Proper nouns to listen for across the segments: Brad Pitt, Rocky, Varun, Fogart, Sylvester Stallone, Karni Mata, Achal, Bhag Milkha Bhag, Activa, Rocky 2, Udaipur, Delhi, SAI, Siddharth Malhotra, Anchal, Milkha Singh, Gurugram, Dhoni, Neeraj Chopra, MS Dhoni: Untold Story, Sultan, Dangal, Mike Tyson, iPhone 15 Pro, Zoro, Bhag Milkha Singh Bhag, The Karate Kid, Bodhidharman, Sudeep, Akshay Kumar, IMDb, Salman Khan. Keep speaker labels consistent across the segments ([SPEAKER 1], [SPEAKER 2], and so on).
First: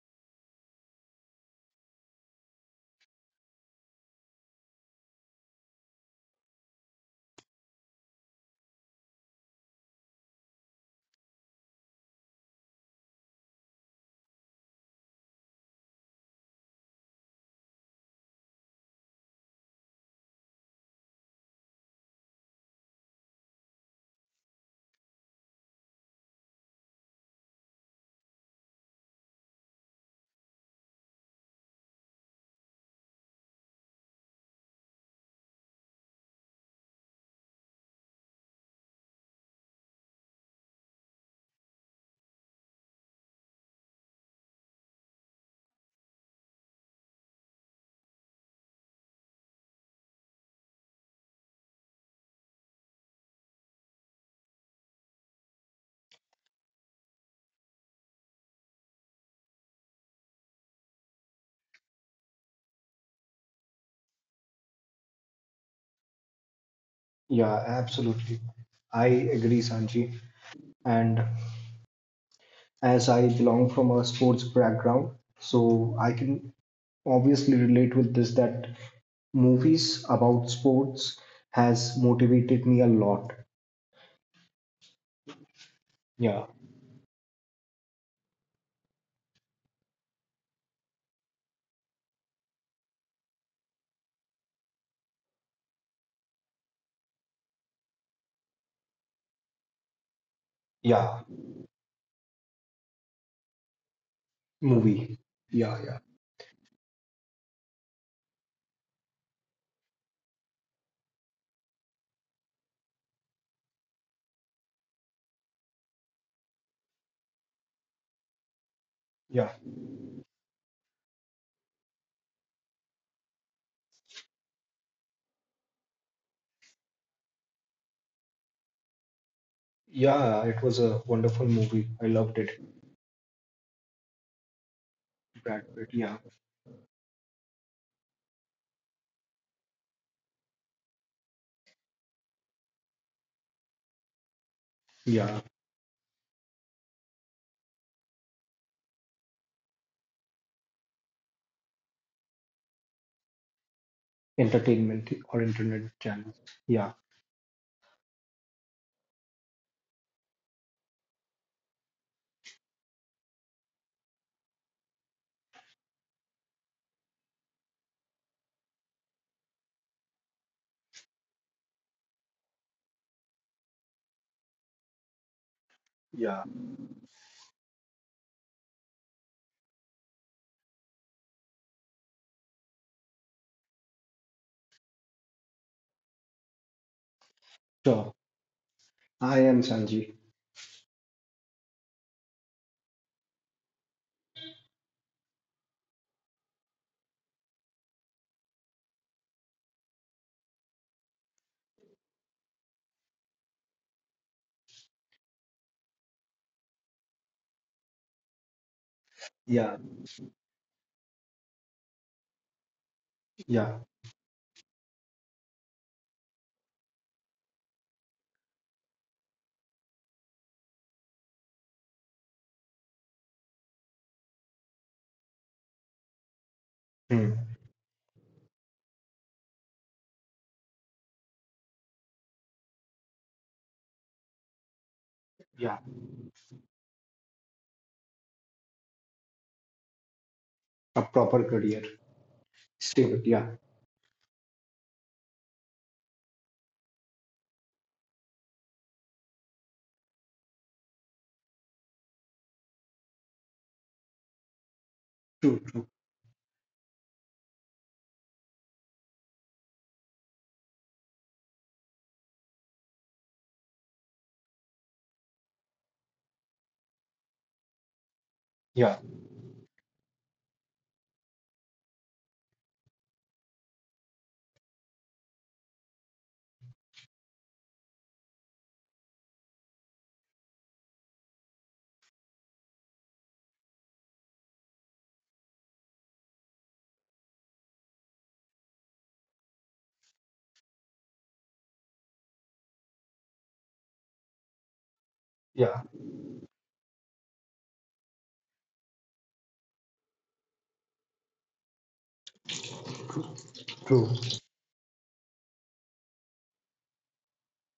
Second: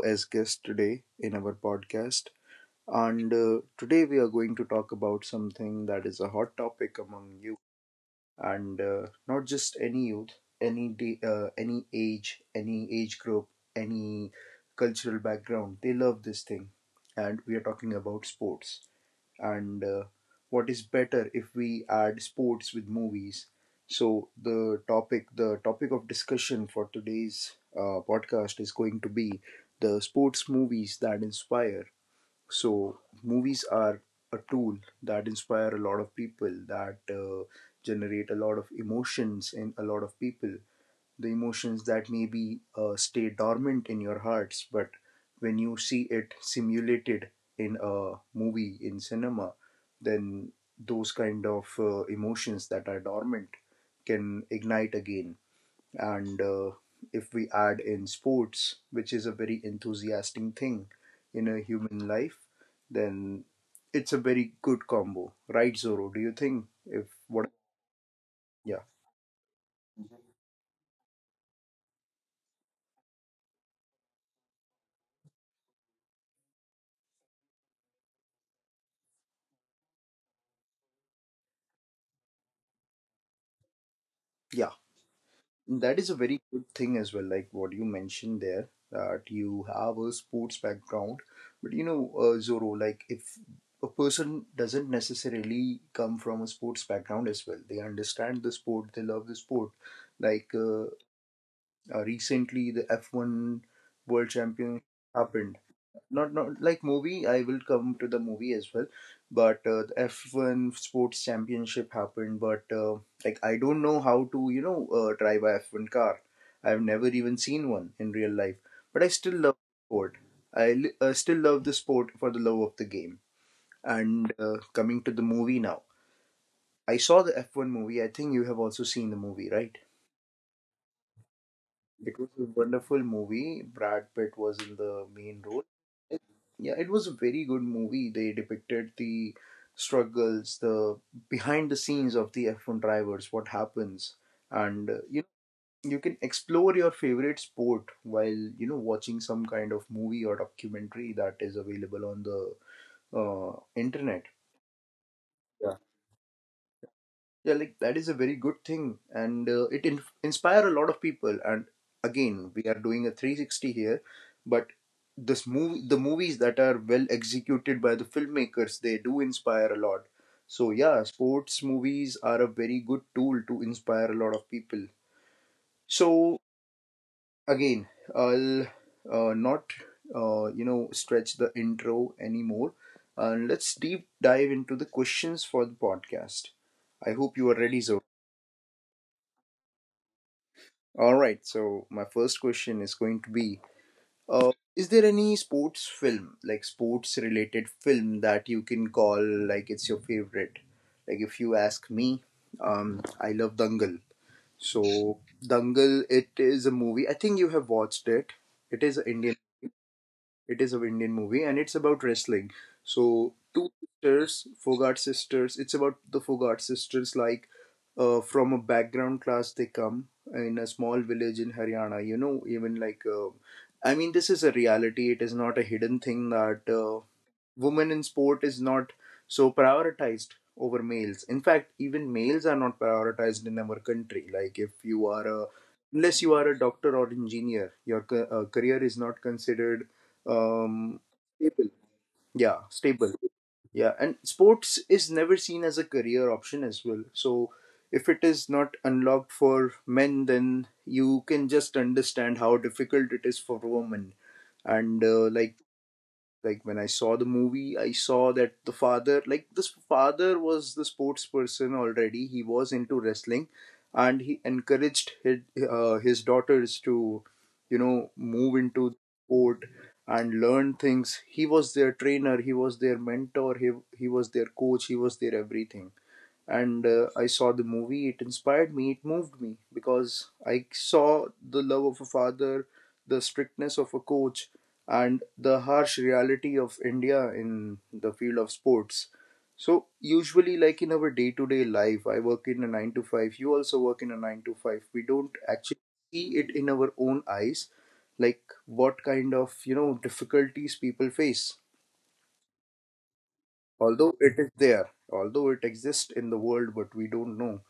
[SPEAKER 1] as guest today in our podcast. And Today we are going to talk about something that is a hot topic among youth, and not just any youth, any day, any age group, any cultural background. They love this thing, and we are talking about sports, and what is better if we add sports with movies? So the topic of discussion for today's podcast is going to be the sports movies that inspire. So movies are a tool that inspire a lot of people, that generate a lot of emotions in a lot of people, the emotions that maybe stay dormant in your hearts, but when you see it simulated in a movie, in cinema, then those kind of emotions that are dormant can ignite again. And If we add in sports, which is a very enthusiastic thing in a human life, then it's a very good combo, right, Zoro? Do you think if what?
[SPEAKER 2] Yeah, absolutely.
[SPEAKER 1] Yeah,
[SPEAKER 2] I agree, Sanji. And as I belong from a sports background, so I can obviously relate with this that movies about sports has motivated me a lot.
[SPEAKER 1] yeah. That is a very
[SPEAKER 2] Yeah,
[SPEAKER 1] good thing as well, like what you mentioned there, that you have a sports background. But you know, Zoro, like if a person doesn't necessarily come from a sports background as well, they understand the sport, they love the sport. Like uh,
[SPEAKER 2] yeah,
[SPEAKER 1] Recently, the F1 World Championship
[SPEAKER 2] movie.
[SPEAKER 1] happened.
[SPEAKER 2] Yeah, yeah,
[SPEAKER 1] Not like movie, I will come to the movie as well, but the F1 sports championship happened. But like, I don't know how to, you know, drive a F1 car. I've never even seen one in real life, but I still
[SPEAKER 2] yeah.
[SPEAKER 1] love the sport. I still love the sport for the love of the game. And Coming to the movie now, I saw the F1 movie. I think you have also seen the movie, right?
[SPEAKER 2] Yeah, it was a wonderful movie. I
[SPEAKER 1] It was
[SPEAKER 2] loved
[SPEAKER 1] a
[SPEAKER 2] it.
[SPEAKER 1] wonderful movie. Brad Pitt was in the main
[SPEAKER 2] Brad
[SPEAKER 1] role.
[SPEAKER 2] Pitt. Yeah,
[SPEAKER 1] It, yeah, it was a very good movie. They depicted the struggles, the behind the scenes of the F1 drivers, what happens, and you
[SPEAKER 2] yeah.
[SPEAKER 1] know, you can explore your favorite sport while, you know, watching some kind of movie or documentary that is available on the internet.
[SPEAKER 2] Entertainment or internet channels. Yeah,
[SPEAKER 1] Yeah, like that is a very good thing, and inspire a lot of people. And again, we are doing a 360 here, but this movie, the movies that are well executed by the filmmakers, they do inspire a lot. So yeah, sports movies are a very good tool to inspire a lot of people.
[SPEAKER 2] yeah.
[SPEAKER 1] So again, I'll not, you know, stretch the intro anymore, and let's deep dive into the questions for the podcast. I hope you are ready, Zoe.
[SPEAKER 2] Sure. I am Sanji.
[SPEAKER 1] All right, so my first question is going to be, is there any sports film, like sports related film, that you can call like it's your favorite? Like, if you ask me, I love Dangal. So, Dangal, it is a movie. I think you have watched it. It is an Indian
[SPEAKER 2] Yeah,
[SPEAKER 1] it is an Indian movie and it's about wrestling. So two
[SPEAKER 2] yeah.
[SPEAKER 1] sisters, Fogart sisters. Like from a background class, they come in a small village in Haryana. You know, even like I mean, this is a reality. It is not a hidden thing that
[SPEAKER 2] Hmm.
[SPEAKER 1] women in sport is not so prioritized over males. In fact, even males are not prioritized in our country. Like, if you are a,
[SPEAKER 2] Yeah.
[SPEAKER 1] unless you are a doctor or engineer, your career is not considered
[SPEAKER 2] A
[SPEAKER 1] um
[SPEAKER 2] proper
[SPEAKER 1] stable.
[SPEAKER 2] career.
[SPEAKER 1] Yeah, stable.
[SPEAKER 2] Stable, yeah,
[SPEAKER 1] Yeah, and sports is never seen as a career option as well. So if it is not unlocked for men, then you can just understand how difficult it is for women. And like
[SPEAKER 2] true, true,
[SPEAKER 1] like when I saw the movie, I saw that the father, like this father was the sports person already. He was into wrestling, and he encouraged his daughters to, you know, move
[SPEAKER 2] yeah,
[SPEAKER 1] into sport and learn things. He was their trainer. He was their mentor. He was their coach. He was their everything. And I saw the movie. It inspired me. It moved me because I saw the love of a father, the strictness of a coach, and the harsh reality of India in the field of sports. So usually, like in our day-to-day life, I work in a nine to five. You also work in a nine to five. We don't
[SPEAKER 2] yeah,
[SPEAKER 1] actually see it in our own eyes, like what kind of, you know, difficulties people face.
[SPEAKER 2] true.
[SPEAKER 1] Although it is there, although it exists in the world, but we don't know.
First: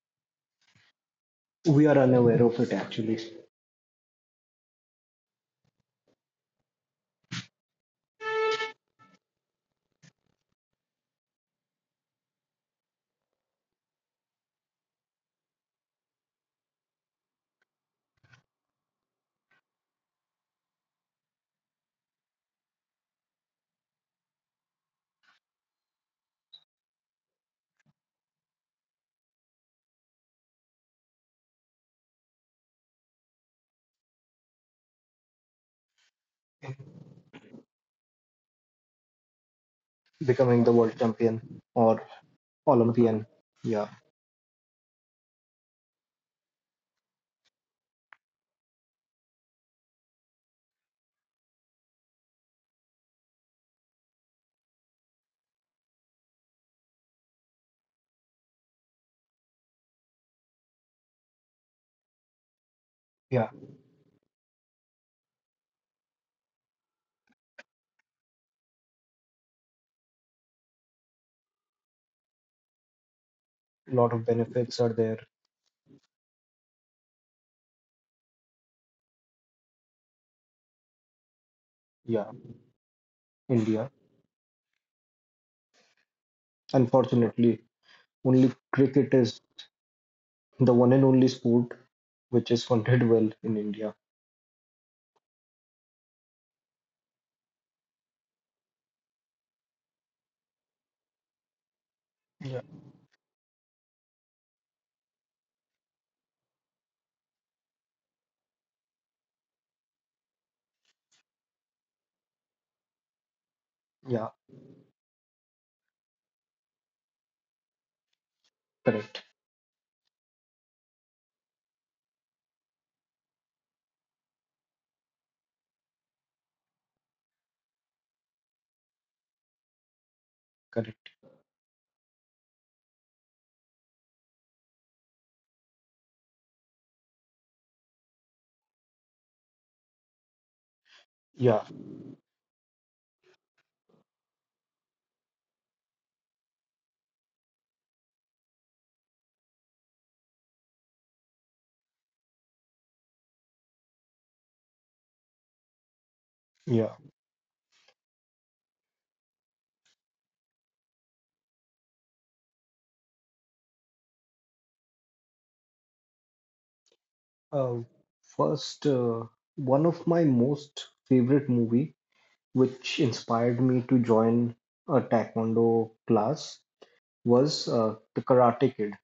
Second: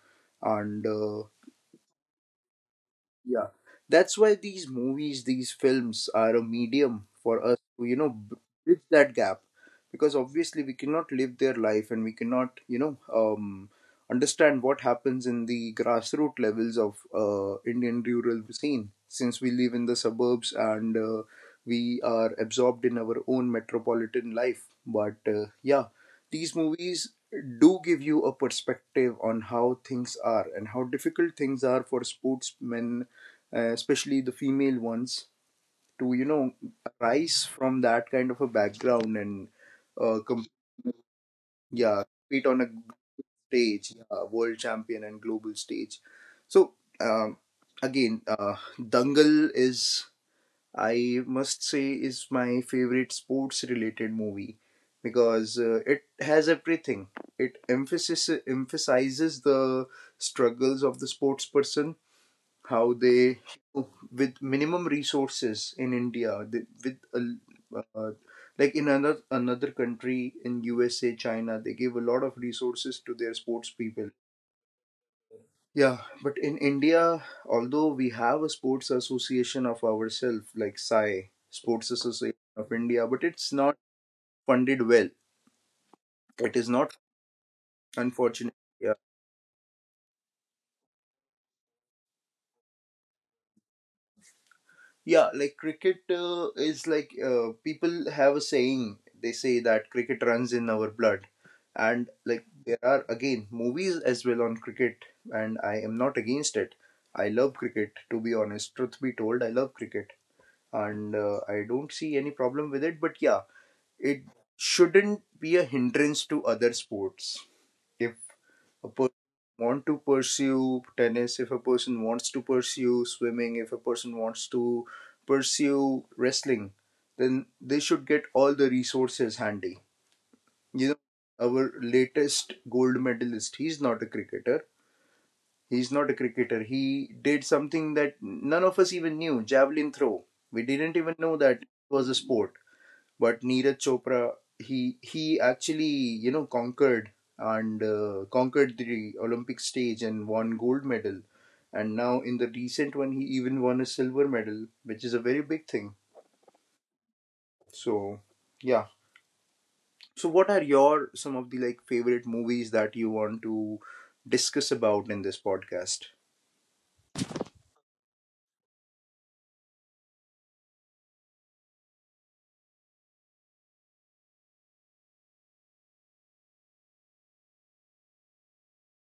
[SPEAKER 1] And
[SPEAKER 2] We are unaware of it actually.
[SPEAKER 1] yeah, that's why these movies, these films are a medium for us to, you know, bridge that gap. Because obviously we cannot live their life and we cannot, you know, understand what happens in the grassroots levels of Indian rural scene. Since we live in the suburbs and we are absorbed in our own metropolitan life. But yeah, these movies do give you a perspective on how things are and how difficult things are for sportsmen, especially the female ones, to, you know, rise from that kind of a background and uh, com-
[SPEAKER 2] Becoming the world champion or
[SPEAKER 1] yeah, compete on a
[SPEAKER 2] Olympian, yeah,
[SPEAKER 1] stage, yeah, world champion and global stage. So um, again, Dangal is, I must say, is my favorite sports related movie because it has everything. It emphasis emphasizes the struggles of the sports person, how they,
[SPEAKER 2] yeah,
[SPEAKER 1] with minimum resources in India, they, with a, like in another country in USA, China, they give a lot of resources to their sports people.
[SPEAKER 2] lot of benefits are there.
[SPEAKER 1] Yeah, but in India, although we have a sports association of ourselves, like SAI, Sports
[SPEAKER 2] Yeah,
[SPEAKER 1] Association of India, but it's not
[SPEAKER 2] India.
[SPEAKER 1] funded well. It is not
[SPEAKER 2] Unfortunately, only
[SPEAKER 1] unfortunate.
[SPEAKER 2] cricket is the one and only sport which is funded well in India.
[SPEAKER 1] Yeah, like cricket is like people have a saying. They say that cricket runs in our blood, and like
[SPEAKER 2] Yeah,
[SPEAKER 1] there are again movies as well on cricket, and I am not against it. I love cricket, to be honest. Truth be told, I love cricket, and I don't see any problem with it. But yeah, it
[SPEAKER 2] yeah,
[SPEAKER 1] shouldn't be a hindrance to other sports. If a person
[SPEAKER 2] correct,
[SPEAKER 1] want to pursue tennis, if a person wants to pursue swimming, if a person wants to pursue wrestling, then they should get all the resources handy. You know,
[SPEAKER 2] correct.
[SPEAKER 1] our latest gold medalist, he's not a cricketer. He did something that none of us even knew, javelin throw. We didn't even know that
[SPEAKER 2] Yeah,
[SPEAKER 1] it was a sport. But Neeraj Chopra, he actually, you know, conquered and conquered the Olympic stage and won gold medal. And now in the recent one, he even won a silver medal, which is a very big thing.
[SPEAKER 2] yeah.
[SPEAKER 1] So yeah. So what are your some of the like favorite movies that you want to discuss about in this podcast?
[SPEAKER 2] Uh, First, one of my most favorite movie which inspired me to join a taekwondo class was The Karate Kid.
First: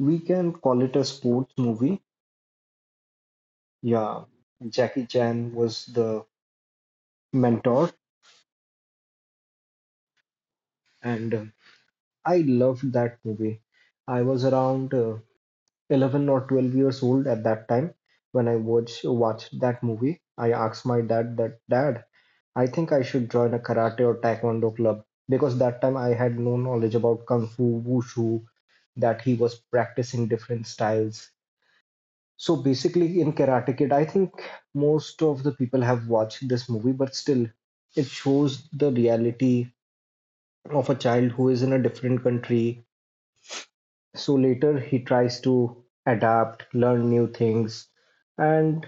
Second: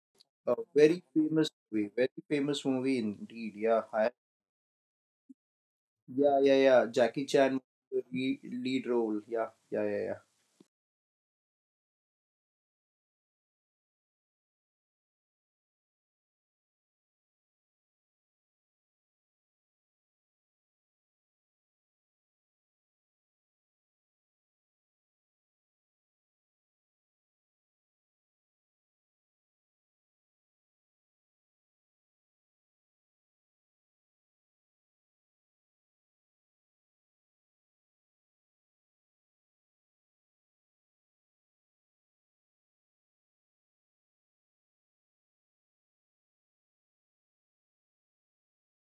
[SPEAKER 2] We
[SPEAKER 1] A
[SPEAKER 2] can call it a sports movie.
[SPEAKER 1] very famous movie indeed. Yeah, I,
[SPEAKER 2] Yeah, Jackie Chan was the
[SPEAKER 1] yeah, yeah, yeah. Jackie Chan,
[SPEAKER 2] mentor,
[SPEAKER 1] the lead role. Yeah, yeah, yeah, yeah.
[SPEAKER 2] and I loved that movie. I was around 11 or 12 years old at that time when watched that movie. I asked my dad that, Dad, I think I should join a karate or taekwondo club because that time I had no knowledge about kung fu, wushu, that he was practicing different styles. So basically, in Karate Kid, I think most of the people have watched this movie, but still, it shows the reality of a child who is in a different country. So later, he tries to adapt, learn new things. And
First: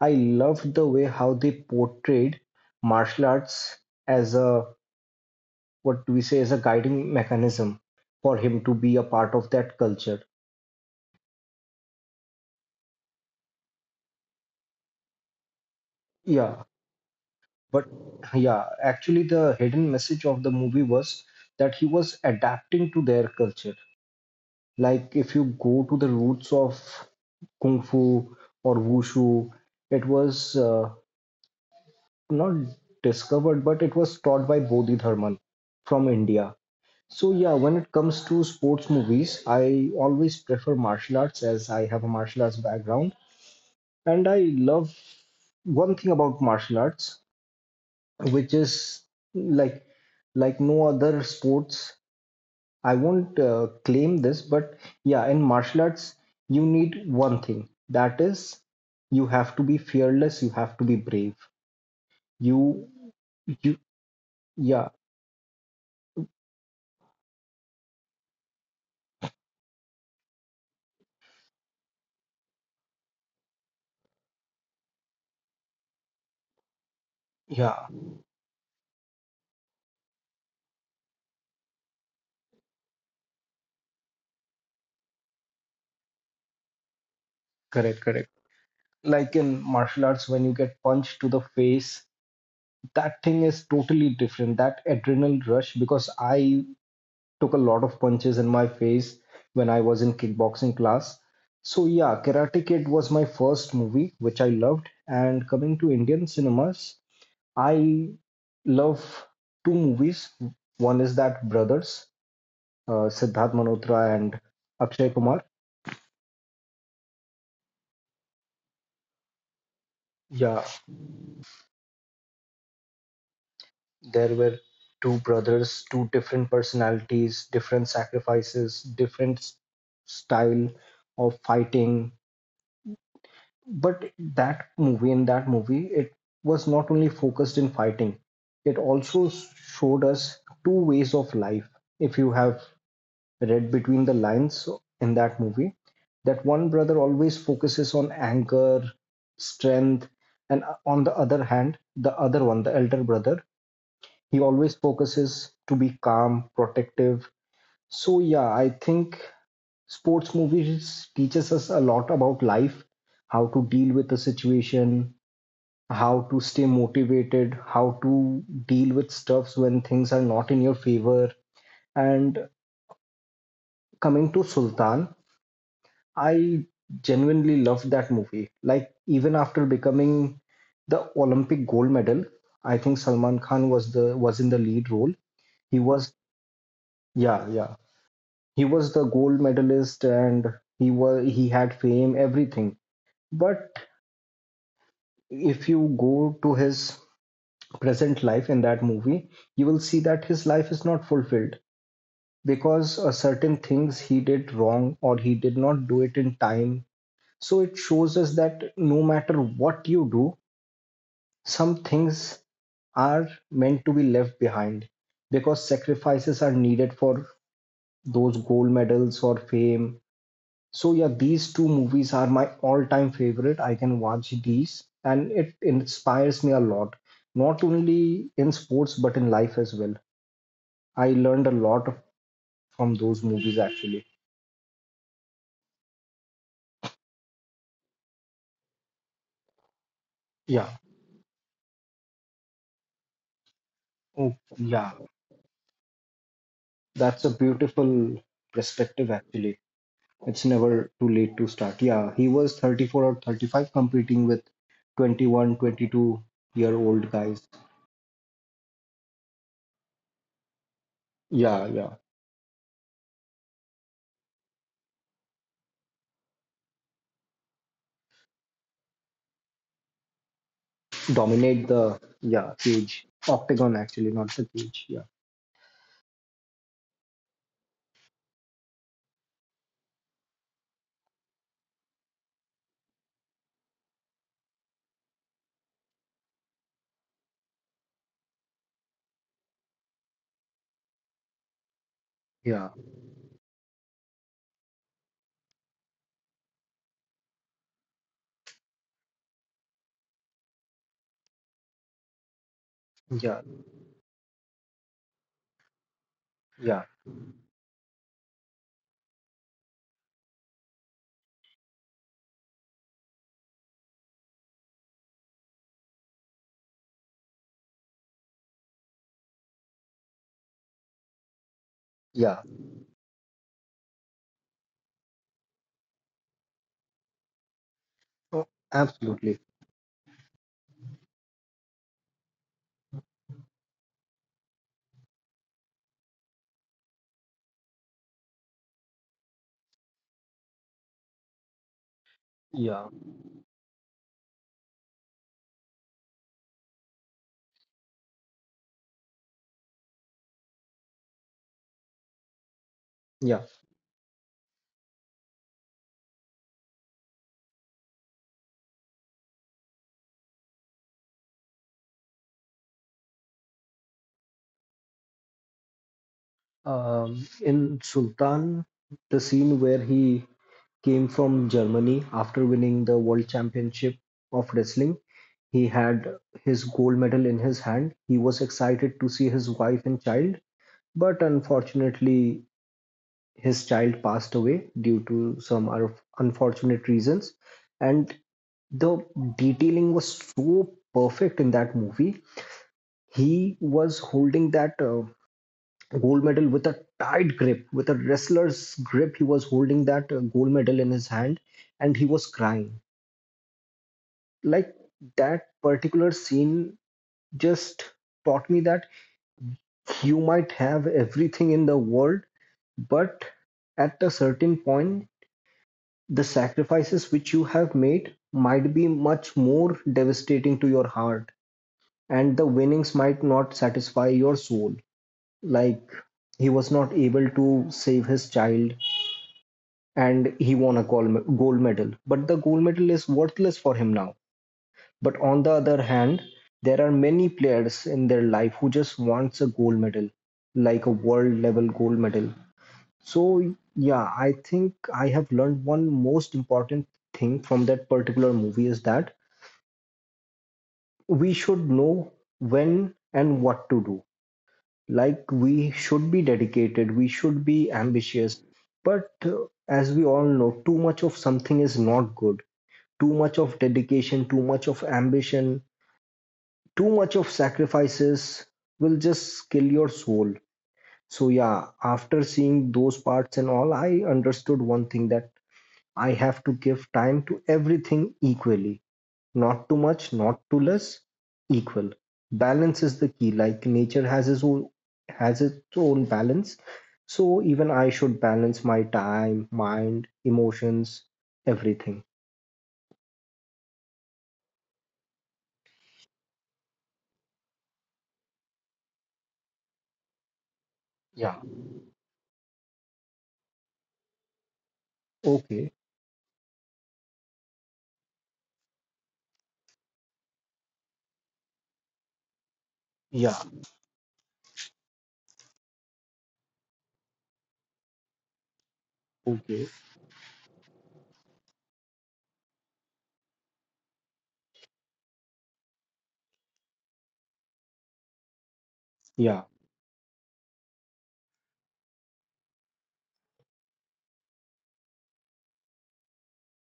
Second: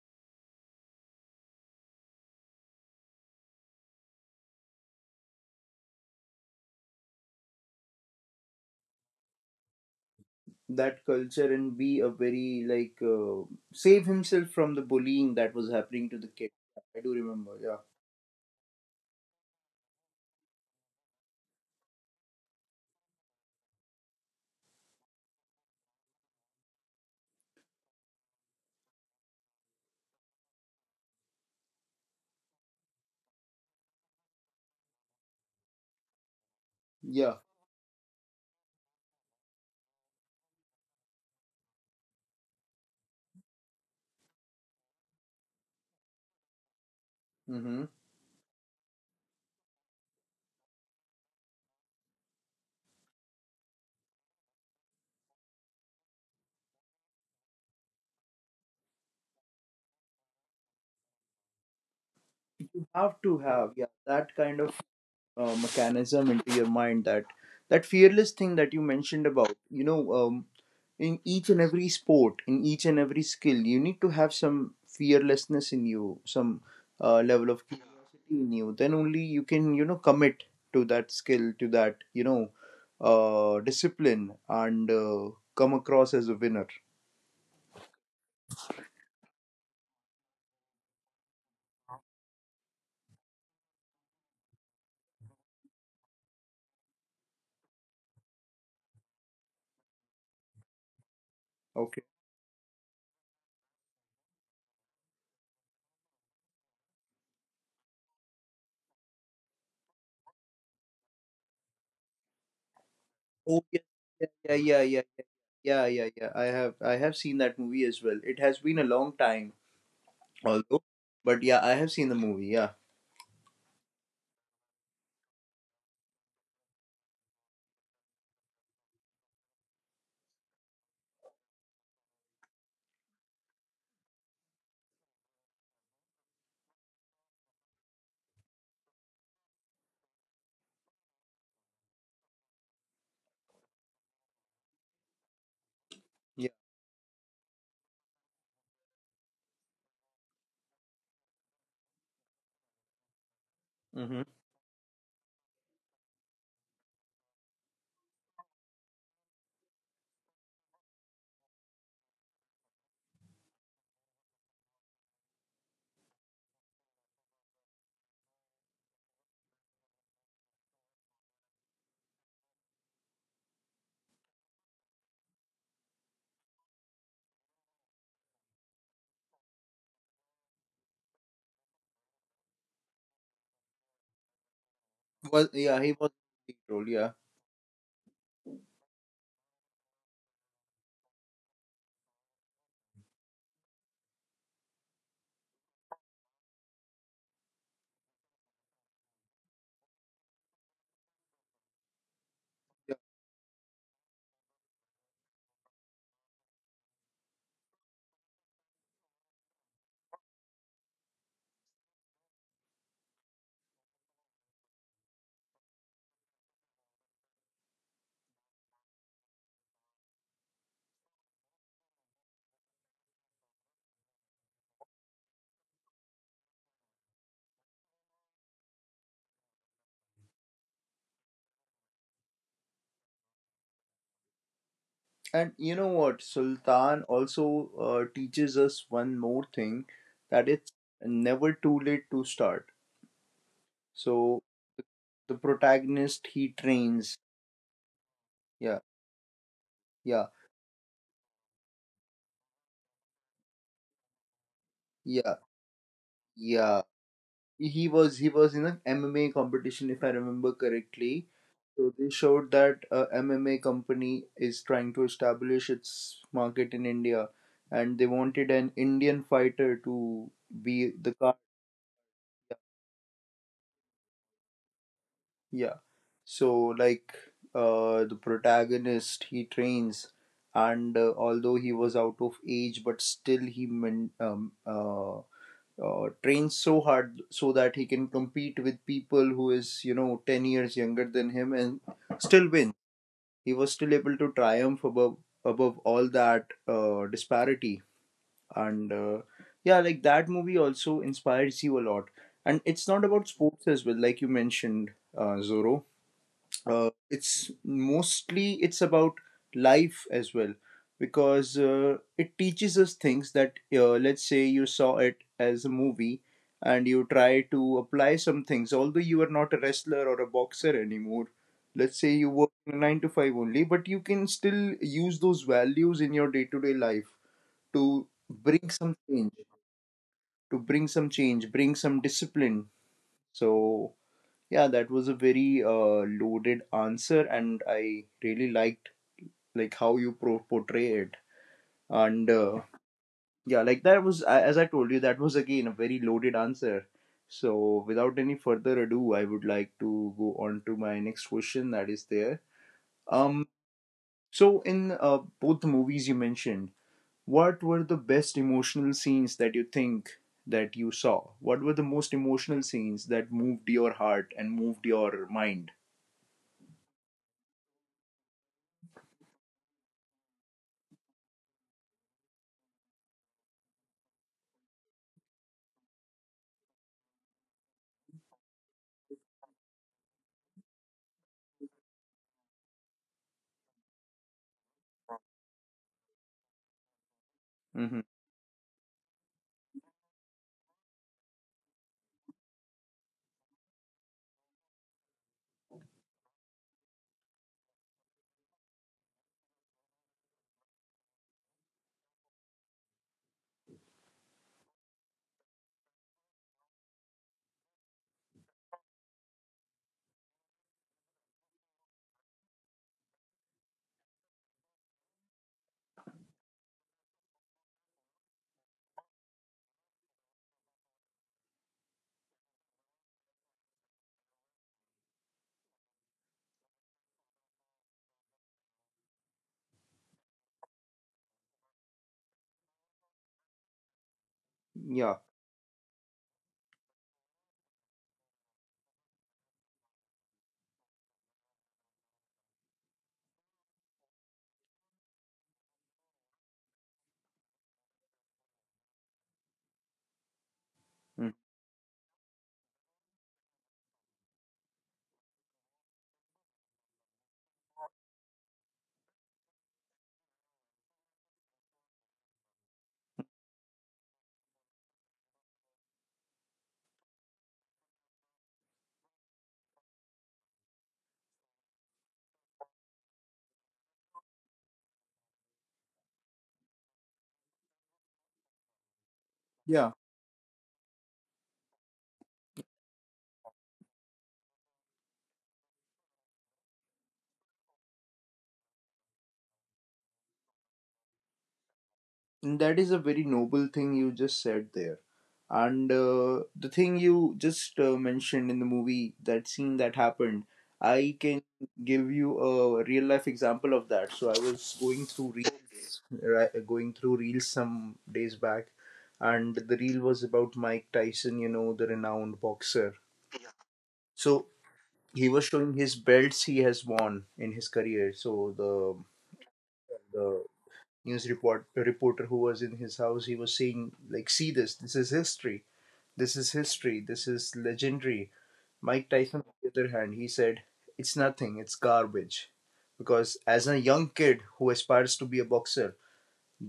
[SPEAKER 2] I loved the way how they portrayed martial arts as a, what do we say, as a guiding mechanism for him to be a part of that culture.
[SPEAKER 1] That culture and be a very like save himself from the bullying that was happening to the kid.
[SPEAKER 2] Yeah,
[SPEAKER 1] I do remember. Yeah.
[SPEAKER 2] but yeah, actually, the hidden message of the movie was that he was adapting to their culture. Like, if you go to the roots of Kung Fu or Wushu, it was not discovered, but it was taught by Bodhidharman from India. So,
[SPEAKER 1] Yeah.
[SPEAKER 2] yeah, when it comes to sports movies, I always prefer martial arts as I have a martial arts background. And I love one thing about martial arts
[SPEAKER 1] Mm-hmm.
[SPEAKER 2] which is like like no other sports. I won't claim this, but yeah, in martial arts, you need one thing. That is, you have to be fearless. You have to be brave.
[SPEAKER 1] You
[SPEAKER 2] You
[SPEAKER 1] have to have,
[SPEAKER 2] you,
[SPEAKER 1] yeah, that kind of
[SPEAKER 2] yeah,
[SPEAKER 1] mechanism into your mind, that that fearless thing that you mentioned about. You know, in each and every sport, in each and every skill, you need to have some fearlessness in you, some level of
[SPEAKER 2] yeah,
[SPEAKER 1] curiosity in you, then only you can, you know, commit to that skill, to that, you know, discipline and come across as a winner.
[SPEAKER 2] correct, correct. Like in martial arts, when you get punched to the face, that thing is totally different. That adrenaline rush because I took a lot of punches in my face when I was in kickboxing class. So
[SPEAKER 1] Okay.
[SPEAKER 2] yeah, Karate Kid was my first movie which I loved. And coming to Indian cinemas, I love two movies. One is that Brothers, Siddharth
[SPEAKER 1] Oh, yeah,
[SPEAKER 2] Malhotra and
[SPEAKER 1] yeah, yeah, yeah, yeah,
[SPEAKER 2] Akshay Kumar.
[SPEAKER 1] yeah, yeah, yeah, yeah, I have, I have seen that movie as well. It has been a long time,
[SPEAKER 2] Yeah,
[SPEAKER 1] although, but yeah, I have seen the movie. Yeah,
[SPEAKER 2] there were two brothers, two different personalities, different sacrifices, different style of fighting, but that movie in that movie it was not only focused in fighting, it also showed us two ways of life. If you have read between the lines in that movie, that
[SPEAKER 1] yeah.
[SPEAKER 2] one brother always focuses on anger, strength, and on the other hand, the other one, the elder brother,
[SPEAKER 1] Mm-hmm.
[SPEAKER 2] he always focuses to be calm, protective. So yeah, I think sports movies teaches us a lot about life, how to deal with the situation, how to stay motivated, how to deal with stuffs when things are not in your favor. And coming to Sultan, I genuinely loved that movie. Like, even after becoming the Olympic gold medal, I think Salman Khan was in the lead role.
[SPEAKER 1] Was,
[SPEAKER 2] He
[SPEAKER 1] yeah, he
[SPEAKER 2] was
[SPEAKER 1] was the lead role, yeah.
[SPEAKER 2] Yeah, yeah. He was the gold medalist and he had fame, everything. But if you go to his present life in that movie, you will see that his life is not fulfilled, because certain things he did wrong or he did not do it in time. So it shows us that no matter what you do, some things are meant to be left behind because sacrifices are needed for those gold medals or fame. So yeah, these two movies are my all-time favorite. I can watch these and it inspires me a lot, not only in sports but in life as well. I learned a lot from those movies actually.
[SPEAKER 1] And you know what? Sultan also teaches us one more thing, that
[SPEAKER 2] Yeah.
[SPEAKER 1] it's never too late to start.
[SPEAKER 2] Oh,
[SPEAKER 1] So
[SPEAKER 2] yeah,
[SPEAKER 1] the protagonist, he trains.
[SPEAKER 2] that's a beautiful
[SPEAKER 1] Yeah,
[SPEAKER 2] perspective, actually.
[SPEAKER 1] yeah,
[SPEAKER 2] It's never too late to start. Yeah, he was 34 or 35 competing with
[SPEAKER 1] yeah,
[SPEAKER 2] 21, 22 year
[SPEAKER 1] yeah.
[SPEAKER 2] old guys.
[SPEAKER 1] He was in an MMA competition if I remember correctly.
[SPEAKER 2] Yeah, yeah.
[SPEAKER 1] So they showed that a MMA company is trying to establish its market in India, and they wanted an Indian fighter to be the car.
[SPEAKER 2] Dominate the, yeah, cage. Octagon, actually, not the cage. Yeah,
[SPEAKER 1] Yeah. So, like, the protagonist, he trains, and although he was out of age, but still he trains so hard so that he can compete with people who is, you know, 10 years younger than him, and still
[SPEAKER 2] yeah,
[SPEAKER 1] win. He was still able to triumph above, all that disparity, and yeah, like that movie also inspires you a lot. And it's not about
[SPEAKER 2] yeah,
[SPEAKER 1] sports as well, like you mentioned, Zoro,
[SPEAKER 2] yeah,
[SPEAKER 1] it's mostly it's about life as well because it teaches us things that let's say you saw it as a movie and you try to apply some things although you are not a wrestler or a boxer anymore. Let's say you
[SPEAKER 2] yeah.
[SPEAKER 1] work in a 9 to 5 only, but you can still use those values in your day to day life to
[SPEAKER 2] Oh,
[SPEAKER 1] bring some change,
[SPEAKER 2] absolutely.
[SPEAKER 1] bring some discipline. so yeah, that was a very loaded answer, and I really liked like how you portray it. And
[SPEAKER 2] Yeah,
[SPEAKER 1] yeah, like that was as I told you, that was again a very loaded answer. So without any further ado, I would like to go on to my next question that is there.
[SPEAKER 2] yeah.
[SPEAKER 1] Um, so in both the movies you mentioned, what were the best emotional scenes that you think that you saw? What were the most emotional scenes that moved your heart and moved your mind?
[SPEAKER 2] In Sultan, the scene where he came from Germany after winning the world championship of wrestling. He had his gold medal in his hand. He was excited to see his wife and child, but unfortunately, his child passed away due to some unfortunate reasons.
[SPEAKER 1] Hmm.
[SPEAKER 2] And the detailing was so perfect in that movie. He was holding that gold medal with a tight grip, with a wrestler's grip. He was holding that gold medal in his hand and he was crying. Like that particular scene just taught me that you might have everything in the world, but at a certain point, the sacrifices which you have made might be much more devastating to your heart, and the winnings might not satisfy your soul. Like, he was not able to save his child and he won a gold medal, but the gold medal is worthless for him now. But
[SPEAKER 1] Yeah.
[SPEAKER 2] on the other hand, there are many players in their life who just wants a gold medal, like a world level gold medal. So, yeah, I think I have learned one most important thing from that particular movie is that we should know when and what to do. Like, we should be dedicated, we should be ambitious. But as we all know, too much of something is not good. Too much of dedication, too much of ambition, too much of sacrifices will just kill your soul. So, yeah, after seeing those parts and all, I understood one thing that I have to give time to everything equally. Not too
[SPEAKER 1] Yeah,
[SPEAKER 2] much, not too less, equal. Balance is the key. Like nature has its own balance. So even I should balance my time, mind, emotions, everything.
[SPEAKER 1] and that is a very noble thing you just said there. And the thing you just mentioned in the movie, that scene that happened, I
[SPEAKER 2] Yeah.
[SPEAKER 1] can give you a real life example of that. So I was going through
[SPEAKER 2] Okay.
[SPEAKER 1] reels, right, going through reels some days back, and the reel was about Mike Tyson, you know, the renowned boxer.
[SPEAKER 2] Yeah.
[SPEAKER 1] So he was showing his belts he has won in his career. So the
[SPEAKER 2] Okay.
[SPEAKER 1] the news report reporter who was in his house, he was saying like, see this is history, this is history, this is legendary. Mike
[SPEAKER 2] Yeah.
[SPEAKER 1] Tyson, on the other hand, he said it's nothing, it's garbage, because as a young kid who aspires to be a boxer,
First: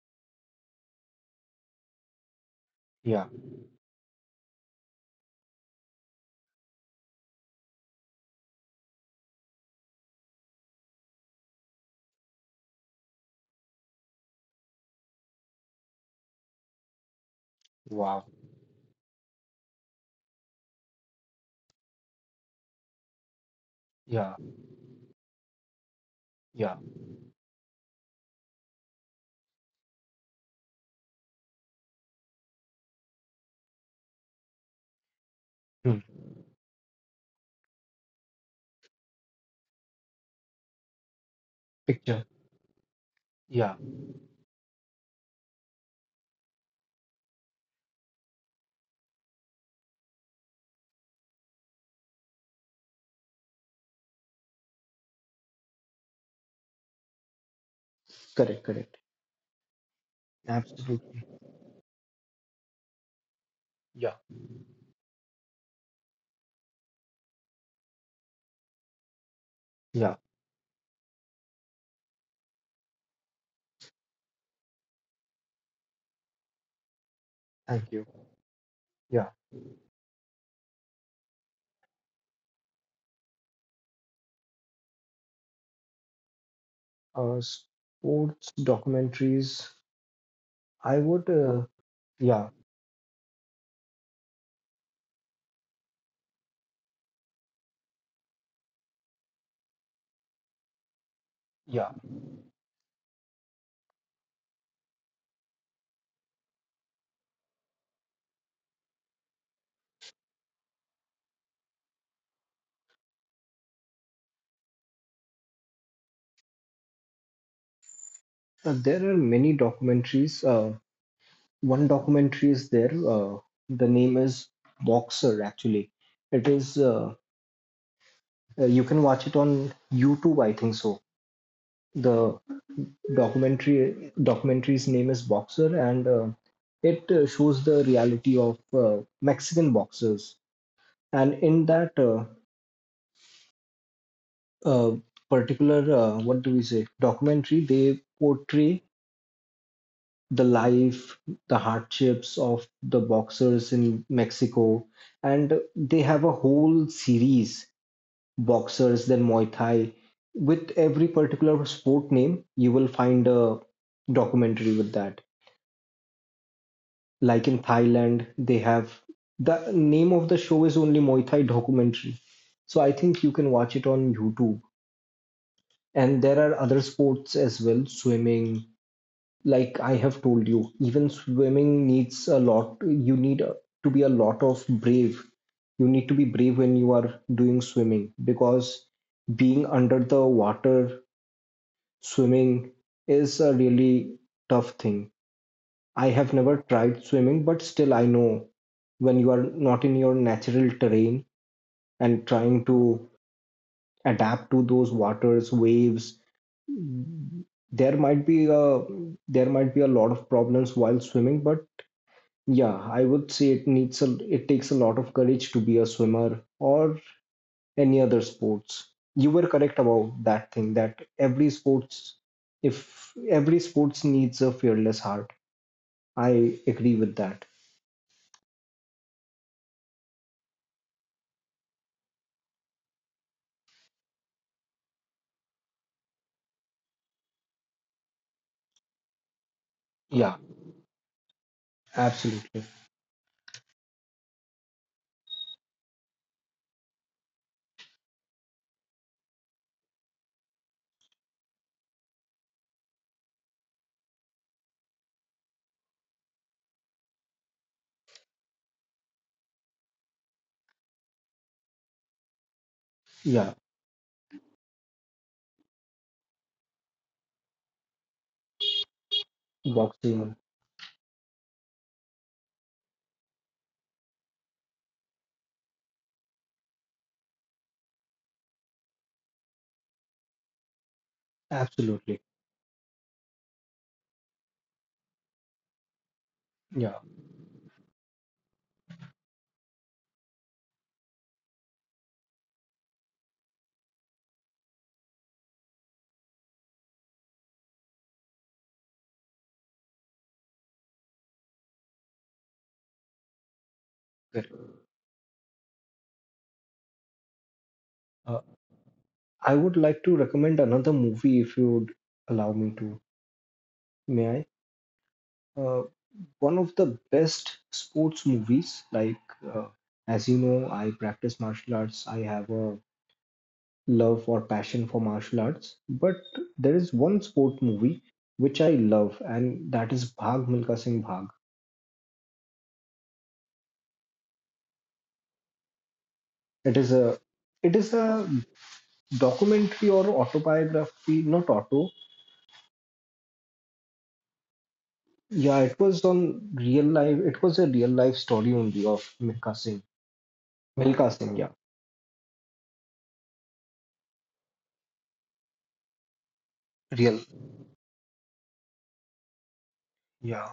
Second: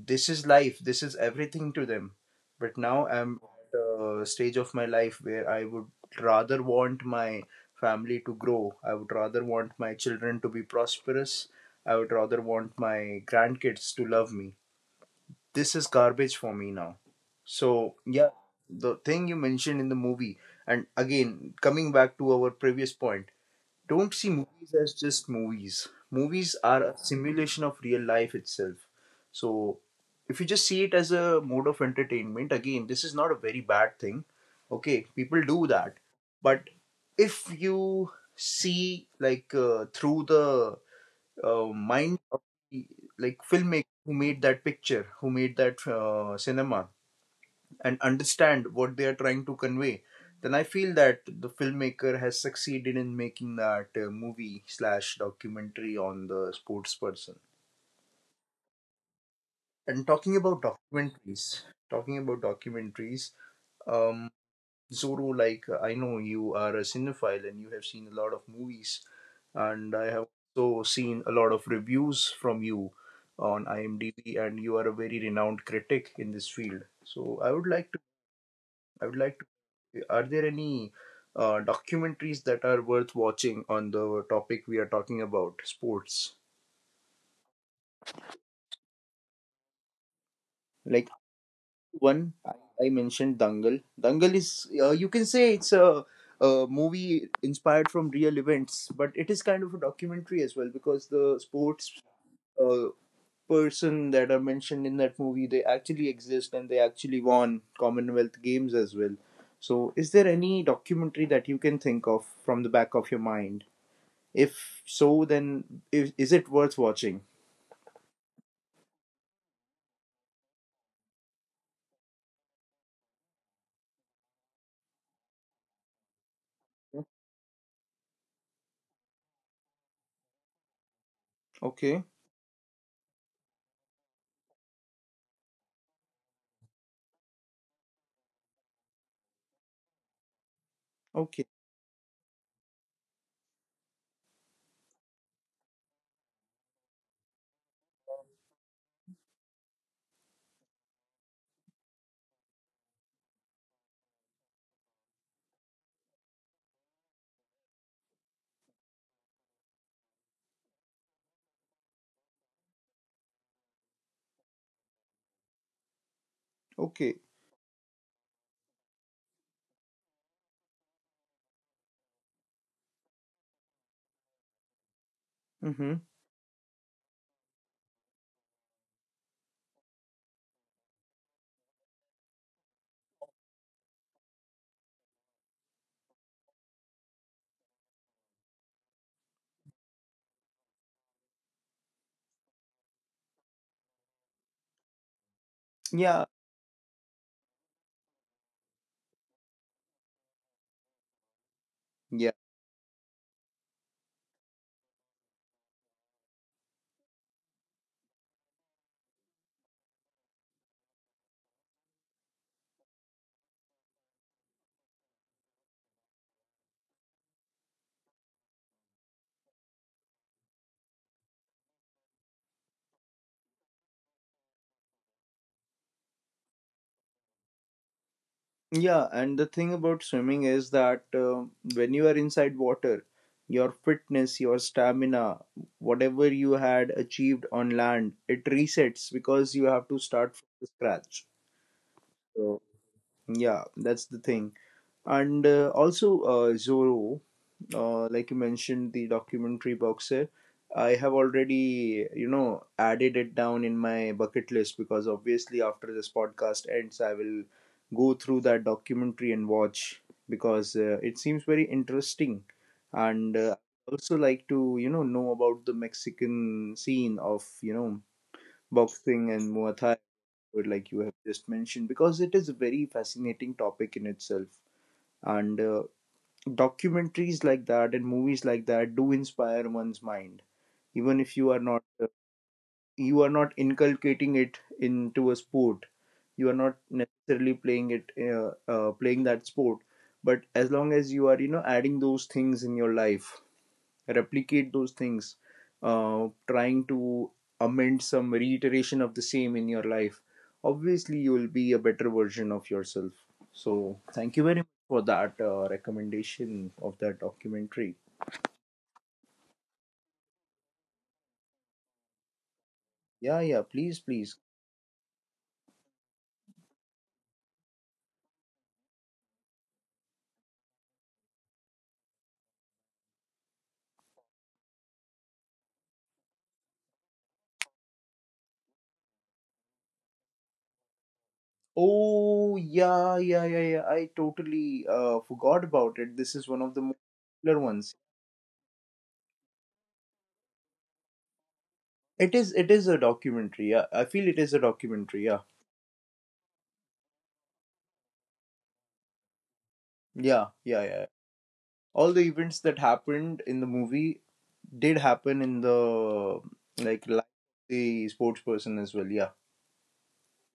[SPEAKER 1] this is life, this is everything to them. But now
[SPEAKER 2] Yeah.
[SPEAKER 1] I'm at a stage of my life where I would rather want my family to grow, I would rather want my children to be prosperous, I would rather want my grandkids to love me. This is garbage for me now. So,
[SPEAKER 2] Wow.
[SPEAKER 1] yeah, the thing you mentioned in the movie, and again, coming back to our previous point, don't see
[SPEAKER 2] Yeah.
[SPEAKER 1] movies as just movies. Movies
[SPEAKER 2] Yeah.
[SPEAKER 1] are a simulation of real life itself. So, if you just see it as a mode of entertainment, again, this is not a very bad thing. Okay, people do that.
[SPEAKER 2] Hmm.
[SPEAKER 1] But if you see, like, through the mind
[SPEAKER 2] Picture.
[SPEAKER 1] of the, like,
[SPEAKER 2] Yeah.
[SPEAKER 1] filmmaker who made that picture, who made that cinema, and understand what they are trying to convey, then I feel that the filmmaker has succeeded in making that movie slash documentary on the sports person.
[SPEAKER 2] Correct. Correct.
[SPEAKER 1] And talking about
[SPEAKER 2] Absolutely.
[SPEAKER 1] documentaries, talking about documentaries,
[SPEAKER 2] Yeah.
[SPEAKER 1] um, Zoro, like I know you are a cinephile and you have seen a lot of movies. And I
[SPEAKER 2] Yeah.
[SPEAKER 1] have also seen a lot of reviews from you on IMDb, and you are a very renowned critic in this field. So I would like
[SPEAKER 2] Thank
[SPEAKER 1] to,
[SPEAKER 2] you.
[SPEAKER 1] I would
[SPEAKER 2] Yeah.
[SPEAKER 1] like are there any documentaries that are worth watching on the topic we are talking about, sports?
[SPEAKER 2] Sports documentaries I
[SPEAKER 1] Like
[SPEAKER 2] would,
[SPEAKER 1] one,
[SPEAKER 2] yeah,
[SPEAKER 1] I mentioned Dangal. Dangal is, you can say a movie inspired from real events, but it is kind of a documentary as well because the
[SPEAKER 2] yeah.
[SPEAKER 1] sports uh, person that are mentioned in that movie, they actually exist and they actually won Commonwealth Games as well. So is there any documentary that you can think of from the back of your mind? If so, then if, is it worth watching?
[SPEAKER 2] There are many documentaries. One documentary is there. The name is Boxer, actually. It is, you can watch it on YouTube, I think so.
[SPEAKER 1] Okay.
[SPEAKER 2] The documentary's name is Boxer, and it shows the reality of Mexican boxers. And
[SPEAKER 1] Okay.
[SPEAKER 2] in that uh, particular, what do we say, documentary, they portray the life, the hardships of the boxers in Mexico. And they have a whole series, boxers, then Muay Thai. With every particular sport name, you will find a documentary with that.
[SPEAKER 1] Okay.
[SPEAKER 2] Like in Thailand, they have the name of the show is only Muay Thai documentary. So I think you can watch it on YouTube.
[SPEAKER 1] Mm-hmm.
[SPEAKER 2] And there are other sports as well, swimming, like I have told you, even swimming needs a lot. You need to be a lot of brave. You need to be brave when you are doing swimming because being under the water, swimming is a really tough thing. I
[SPEAKER 1] Yeah.
[SPEAKER 2] have never tried swimming, but still I know when you are not in your natural terrain and
[SPEAKER 1] Yeah.
[SPEAKER 2] trying to adapt to those waters, waves, there might be a there might be a lot of problems while swimming. But yeah, I would say it takes a lot of courage to be a swimmer or any other sports. You were correct about that thing that every sports if every sports needs a fearless heart. I agree with that.
[SPEAKER 1] Yeah, and the thing about swimming is that when you are inside water, your fitness, your stamina, whatever you had achieved on land, it resets because you have to start
[SPEAKER 2] Yeah,
[SPEAKER 1] from scratch. So
[SPEAKER 2] absolutely.
[SPEAKER 1] yeah, that's the thing. And also Zorro, like you mentioned, the documentary box set. I have already, you know, added it down in my bucket list because obviously after this podcast ends, I will go through that documentary and watch because it seems very interesting. And
[SPEAKER 2] Yeah,
[SPEAKER 1] I also like to, you know about the Mexican scene of, you know, boxing and Muay Thai
[SPEAKER 2] boxing.
[SPEAKER 1] like you have just mentioned because it is a very fascinating topic in itself. And documentaries like that and movies like that do inspire one's mind, even if you are not
[SPEAKER 2] Absolutely.
[SPEAKER 1] you are not inculcating it into a sport, you are not
[SPEAKER 2] Yeah.
[SPEAKER 1] necessarily playing it, playing that sport, but as long as you are, you know, adding those things in your life, replicate those things, trying to amend some reiteration of the same in your life, obviously you will be a better version of yourself. So thank you
[SPEAKER 2] Correct.
[SPEAKER 1] very much for that recommendation of that documentary.
[SPEAKER 2] Uh, I would like to recommend another movie if you would allow me to.
[SPEAKER 1] Yeah, yeah, please,
[SPEAKER 2] May
[SPEAKER 1] please.
[SPEAKER 2] I? uh, One of the best sports movies. Like, uh, as you know, I practice martial arts. I have a love or passion for martial arts. But there is one sport movie which I love, and that is Bhag Milkha Singh Bhag.
[SPEAKER 1] Oh yeah, yeah, yeah, yeah, I totally forgot about it. This is one of
[SPEAKER 2] It
[SPEAKER 1] the
[SPEAKER 2] is
[SPEAKER 1] most
[SPEAKER 2] a
[SPEAKER 1] popular
[SPEAKER 2] it
[SPEAKER 1] ones.
[SPEAKER 2] is a documentary or autobiography, not auto.
[SPEAKER 1] It is, a documentary, yeah, I feel it is a documentary, yeah.
[SPEAKER 2] Yeah, it was on real life. It was a real life story only of Milkha Singh.
[SPEAKER 1] Yeah, yeah, yeah,
[SPEAKER 2] Milkha Singh, yeah,
[SPEAKER 1] all the events that happened in the movie did happen in the, like, life
[SPEAKER 2] real.
[SPEAKER 1] of the sports person as well. Yeah,
[SPEAKER 2] Yeah.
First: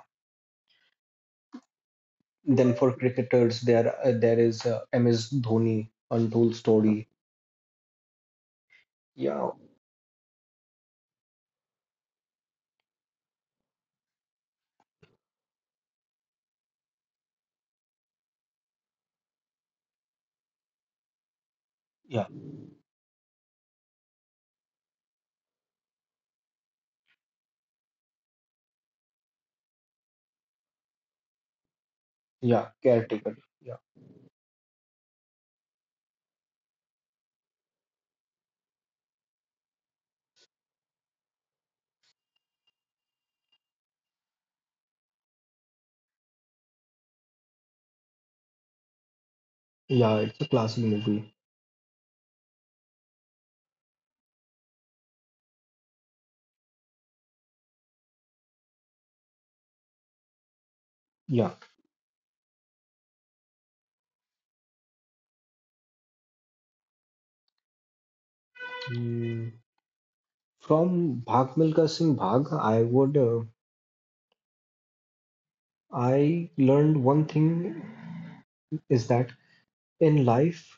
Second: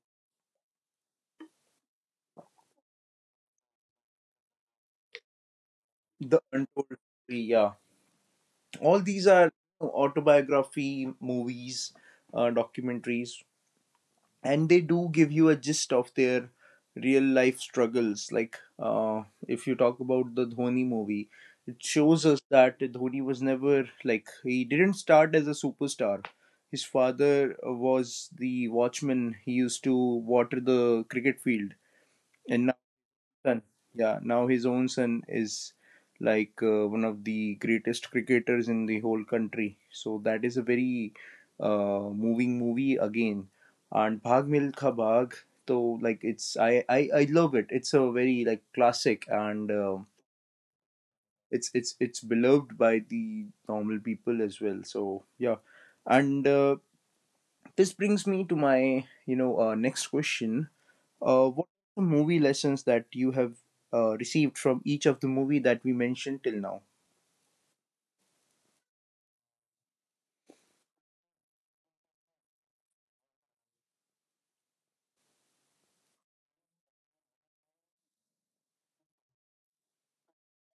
[SPEAKER 2] Then for cricketers, there is MS Dhoni,
[SPEAKER 1] the
[SPEAKER 2] Untold
[SPEAKER 1] untold
[SPEAKER 2] Story.
[SPEAKER 1] story. Yeah, all these
[SPEAKER 2] Yeah,
[SPEAKER 1] are autobiography movies, documentaries, and they do give you a gist of their real life struggles. Like, if you talk about the Dhoni movie. It
[SPEAKER 2] yeah,
[SPEAKER 1] shows us that Dhoni was never, like, he didn't start as a superstar. His father was the watchman, he used to water the cricket field,
[SPEAKER 2] yeah.
[SPEAKER 1] and
[SPEAKER 2] Caretaker.
[SPEAKER 1] son.
[SPEAKER 2] Yeah,
[SPEAKER 1] Yeah, now his own son is like one of the greatest cricketers in the whole country. So that is a very moving movie again. And Bhag Milkha Bhag, so like it's I love it. It's a very like classic, and
[SPEAKER 2] yeah. It's a classic movie.
[SPEAKER 1] it's beloved by the normal people as well. So yeah, and this brings me to my, you know, next question.
[SPEAKER 2] Yeah.
[SPEAKER 1] What are the movie lessons that you have received from each of the movie that we mentioned till now?
[SPEAKER 2] Mm, from Bhag Milka Singh Bhag, I learned one thing is that in life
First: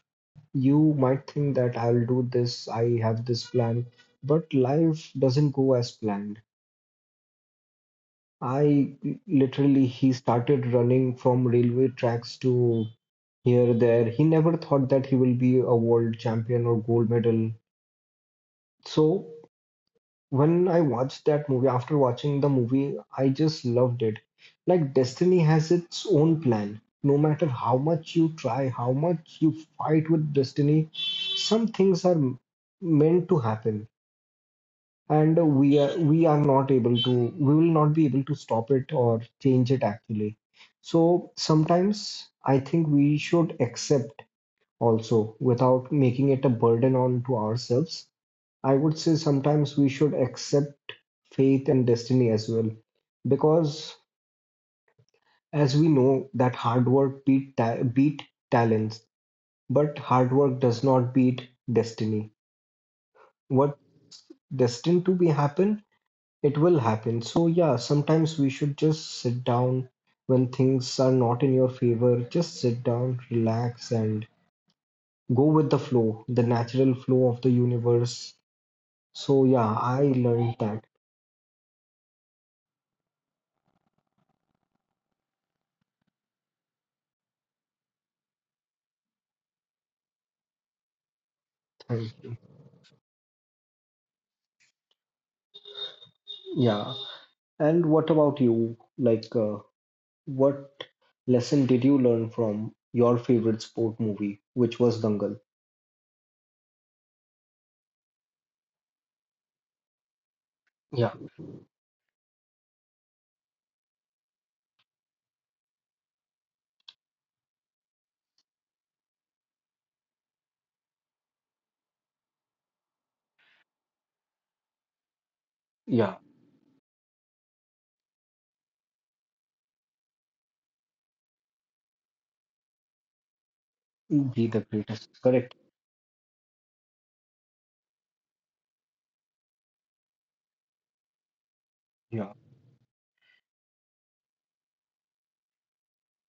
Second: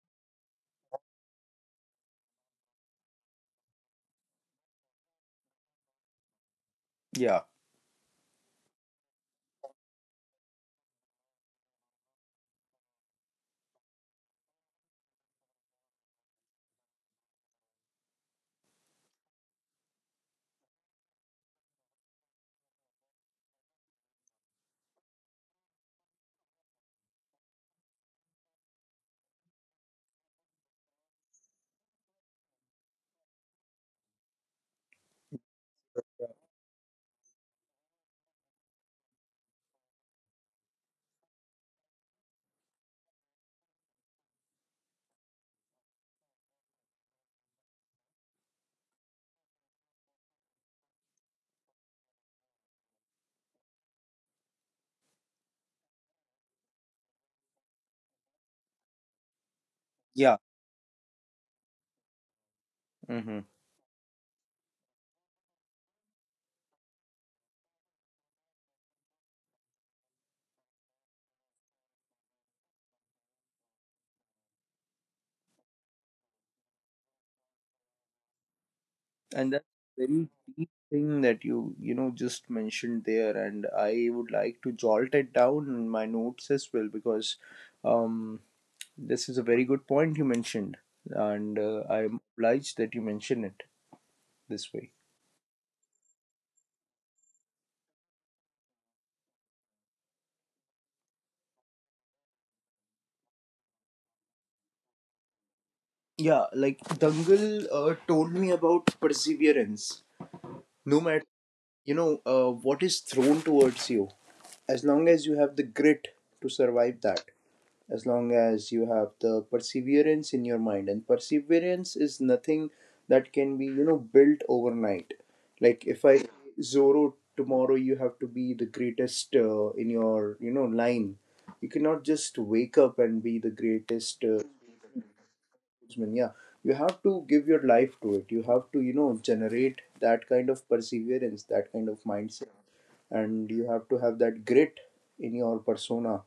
[SPEAKER 2] you might think that I'll do this, I have this plan, but life doesn't go as planned.
[SPEAKER 1] Yeah,
[SPEAKER 2] I Literally, he started running from railway tracks to here, there. He never thought that he will be a world champion or gold medal. So when I watched that movie, after watching the movie, I just loved it. Like destiny has its own plan. No matter how much you try, how much you fight with destiny, some things are meant to happen and we are not able to, we will not be able to stop it or change it actually. So sometimes I think we should accept also, without making it a burden on to ourselves. I would say sometimes we should accept faith and destiny as well, because as we know that hard work beat talents, but hard
[SPEAKER 1] yeah.
[SPEAKER 2] work does not beat destiny.
[SPEAKER 1] Mm-hmm.
[SPEAKER 2] What destined to be happen, it will happen. So yeah, sometimes we should just sit down when things are not in your favor. Just sit down, relax, and go with the flow, the natural flow of the universe. So
[SPEAKER 1] And that's
[SPEAKER 2] yeah, I
[SPEAKER 1] a very
[SPEAKER 2] learned
[SPEAKER 1] deep
[SPEAKER 2] that.
[SPEAKER 1] thing that you know, just mentioned there, and I would like to jolt it down in my notes as well because um, this is a very good point you mentioned, and
[SPEAKER 2] Thank
[SPEAKER 1] I'm
[SPEAKER 2] you.
[SPEAKER 1] obliged that you mention it this way.
[SPEAKER 2] Yeah. And what about you? Like, what lesson did you learn from your favorite sport movie, which was Dangal?
[SPEAKER 1] Yeah, like Dangal told me about perseverance. No
[SPEAKER 2] Yeah,
[SPEAKER 1] matter, you know, what is thrown towards you, as long as you have the grit to survive that, as long as you have the perseverance in your mind, and perseverance is nothing that can be, you know, built overnight. Like, if
[SPEAKER 2] yeah.
[SPEAKER 1] I, Zoro, tomorrow you have to be the greatest in your, you know, line, you cannot just wake up and be the greatest,
[SPEAKER 2] Be the greatest. Correct.
[SPEAKER 1] sportsman. Yeah, you have to give your life to it, you have to, you know, generate that kind of perseverance, that kind of
[SPEAKER 2] Yeah,
[SPEAKER 1] mindset, and you have to have that grit in your persona.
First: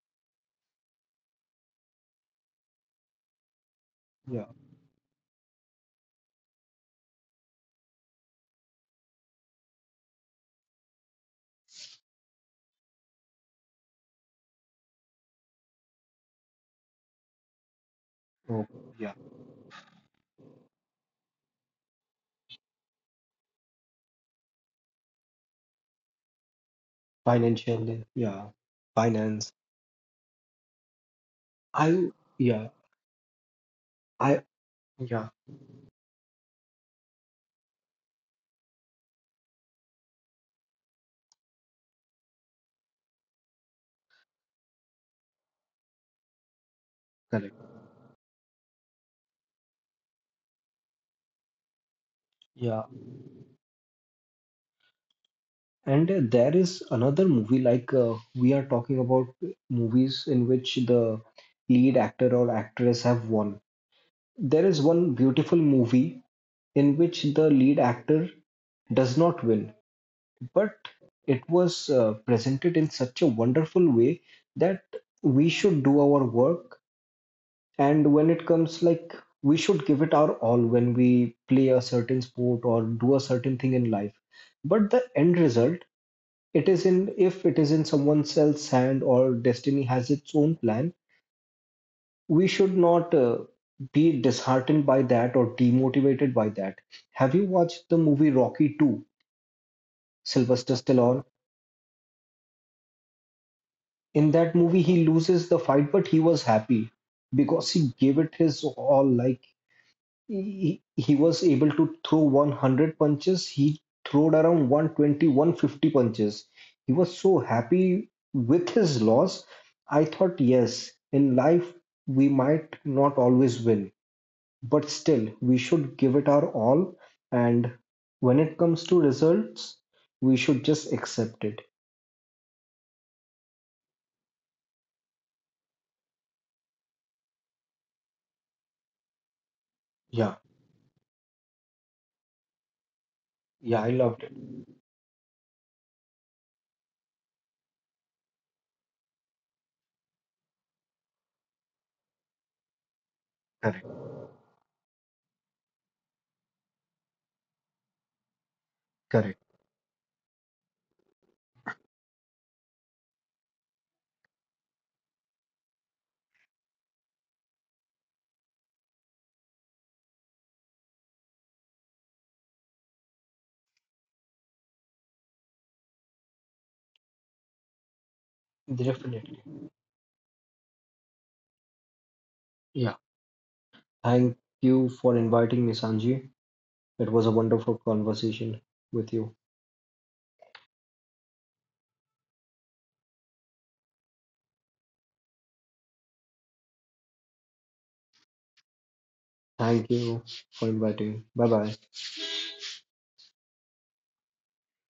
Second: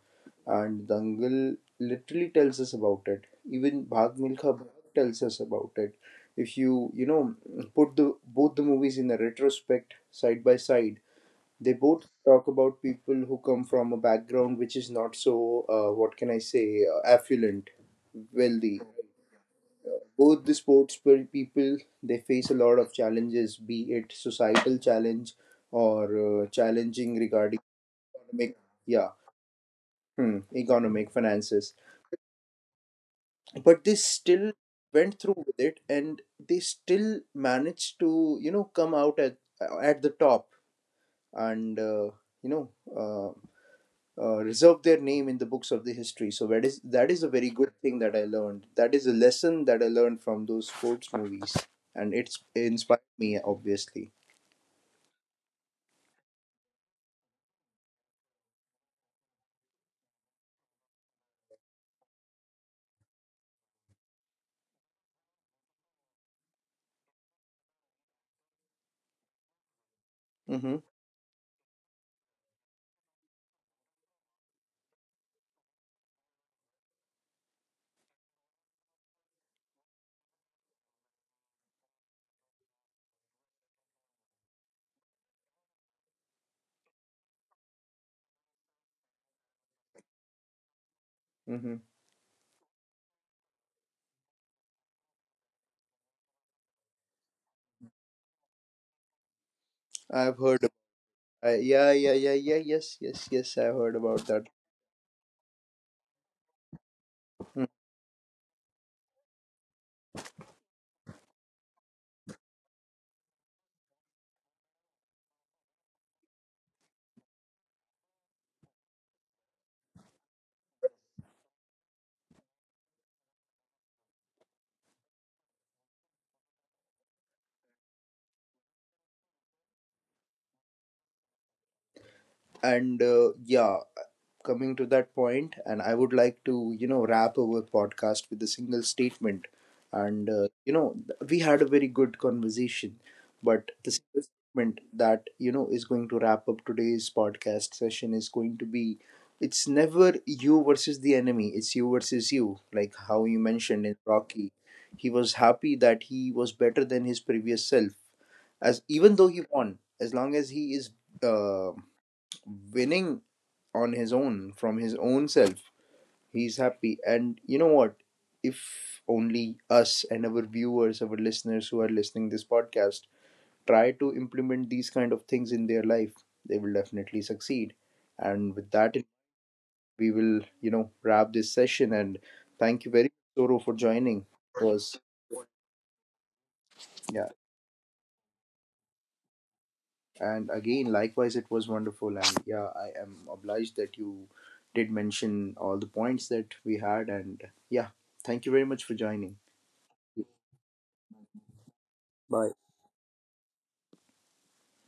[SPEAKER 1] And Dangal literally tells us about it. Even Bhag
[SPEAKER 2] yeah.
[SPEAKER 1] Milkha Bhag tells us about it. If you, you know, put the both the movies in a retrospect side by side, they both talk about people who come from a background which is not so what can I say, affluent,
[SPEAKER 2] Oh,
[SPEAKER 1] wealthy.
[SPEAKER 2] yeah.
[SPEAKER 1] Both the sports people, they face a lot of challenges, be it societal challenge or challenging regarding
[SPEAKER 2] Financial, yeah. Yeah.
[SPEAKER 1] make, yeah,
[SPEAKER 2] Finance.
[SPEAKER 1] hmm, economic finances,
[SPEAKER 2] I Yeah,
[SPEAKER 1] but they
[SPEAKER 2] I
[SPEAKER 1] still went
[SPEAKER 2] yeah,
[SPEAKER 1] through with it, and they still managed to, you know, come out at the top, and you know, uh, reserve their name in the books of the history. So that is a very
[SPEAKER 2] correct.
[SPEAKER 1] good thing that I learned, that is a lesson that I learned from those sports movies, and it
[SPEAKER 2] Yeah.
[SPEAKER 1] inspired me obviously.
[SPEAKER 2] And there is another movie, like we are talking about movies in which the lead actor or actress have won. There is one beautiful movie in which the lead actor does not win, but
[SPEAKER 1] Mm-hmm.
[SPEAKER 2] it was presented in such a wonderful way that we should do our work. And when it comes, like, we should give it our all when we play a certain sport or do a certain thing in life. But the end result, if it is in someone else's hand or destiny has its own plan,
[SPEAKER 1] Mm-hmm.
[SPEAKER 2] we should not be disheartened by that or demotivated by that. Have you watched the movie Rocky 2,
[SPEAKER 1] I've heard.
[SPEAKER 2] Sylvester Stallone?
[SPEAKER 1] Yeah, yeah, yeah, yeah, yes, yes, yes, I heard about
[SPEAKER 2] In
[SPEAKER 1] that.
[SPEAKER 2] that movie, he loses the fight, but he was happy
[SPEAKER 1] Mm.
[SPEAKER 2] because he gave it his all. Like, he was able to throw 100 punches. He throwed around 120, 150 punches. He was so happy with his loss. I thought, yes, in life we might not always win, but still we should give it our all, and when it comes to results, we should just accept it.
[SPEAKER 1] And yeah, coming to that point, and I would like to, you know, wrap our podcast with a single statement. And
[SPEAKER 2] Yeah.
[SPEAKER 1] you know, we had a very good conversation, but
[SPEAKER 2] Yeah, I
[SPEAKER 1] the
[SPEAKER 2] loved
[SPEAKER 1] single
[SPEAKER 2] it.
[SPEAKER 1] statement that, you know, is going to wrap up today's podcast session is going to be: it's never you versus the enemy; it's you versus you. Like how you mentioned
[SPEAKER 2] Correct,
[SPEAKER 1] in Rocky, he was happy that he was better than his previous self, as even though
[SPEAKER 2] correct.
[SPEAKER 1] he won, as long as he is. Uh, winning on his own from his own self, he's happy. And you know what, if only us and our viewers, our listeners who are listening this podcast try to implement these kind of things in their life, they will definitely succeed. And with that,
[SPEAKER 2] Definitely.
[SPEAKER 1] we will, you know, wrap this session and thank you
[SPEAKER 2] Yeah,
[SPEAKER 1] very much, Soro, for joining.
[SPEAKER 2] thank
[SPEAKER 1] It
[SPEAKER 2] you
[SPEAKER 1] was,
[SPEAKER 2] for inviting me, Sanji. It was
[SPEAKER 1] yeah.
[SPEAKER 2] a wonderful conversation with you.
[SPEAKER 1] And again, likewise, it was wonderful. And yeah, I am obliged that you did mention all the points that we had. And yeah, thank you very much for joining.
[SPEAKER 2] Thank you for inviting. Bye bye.
[SPEAKER 1] Bye.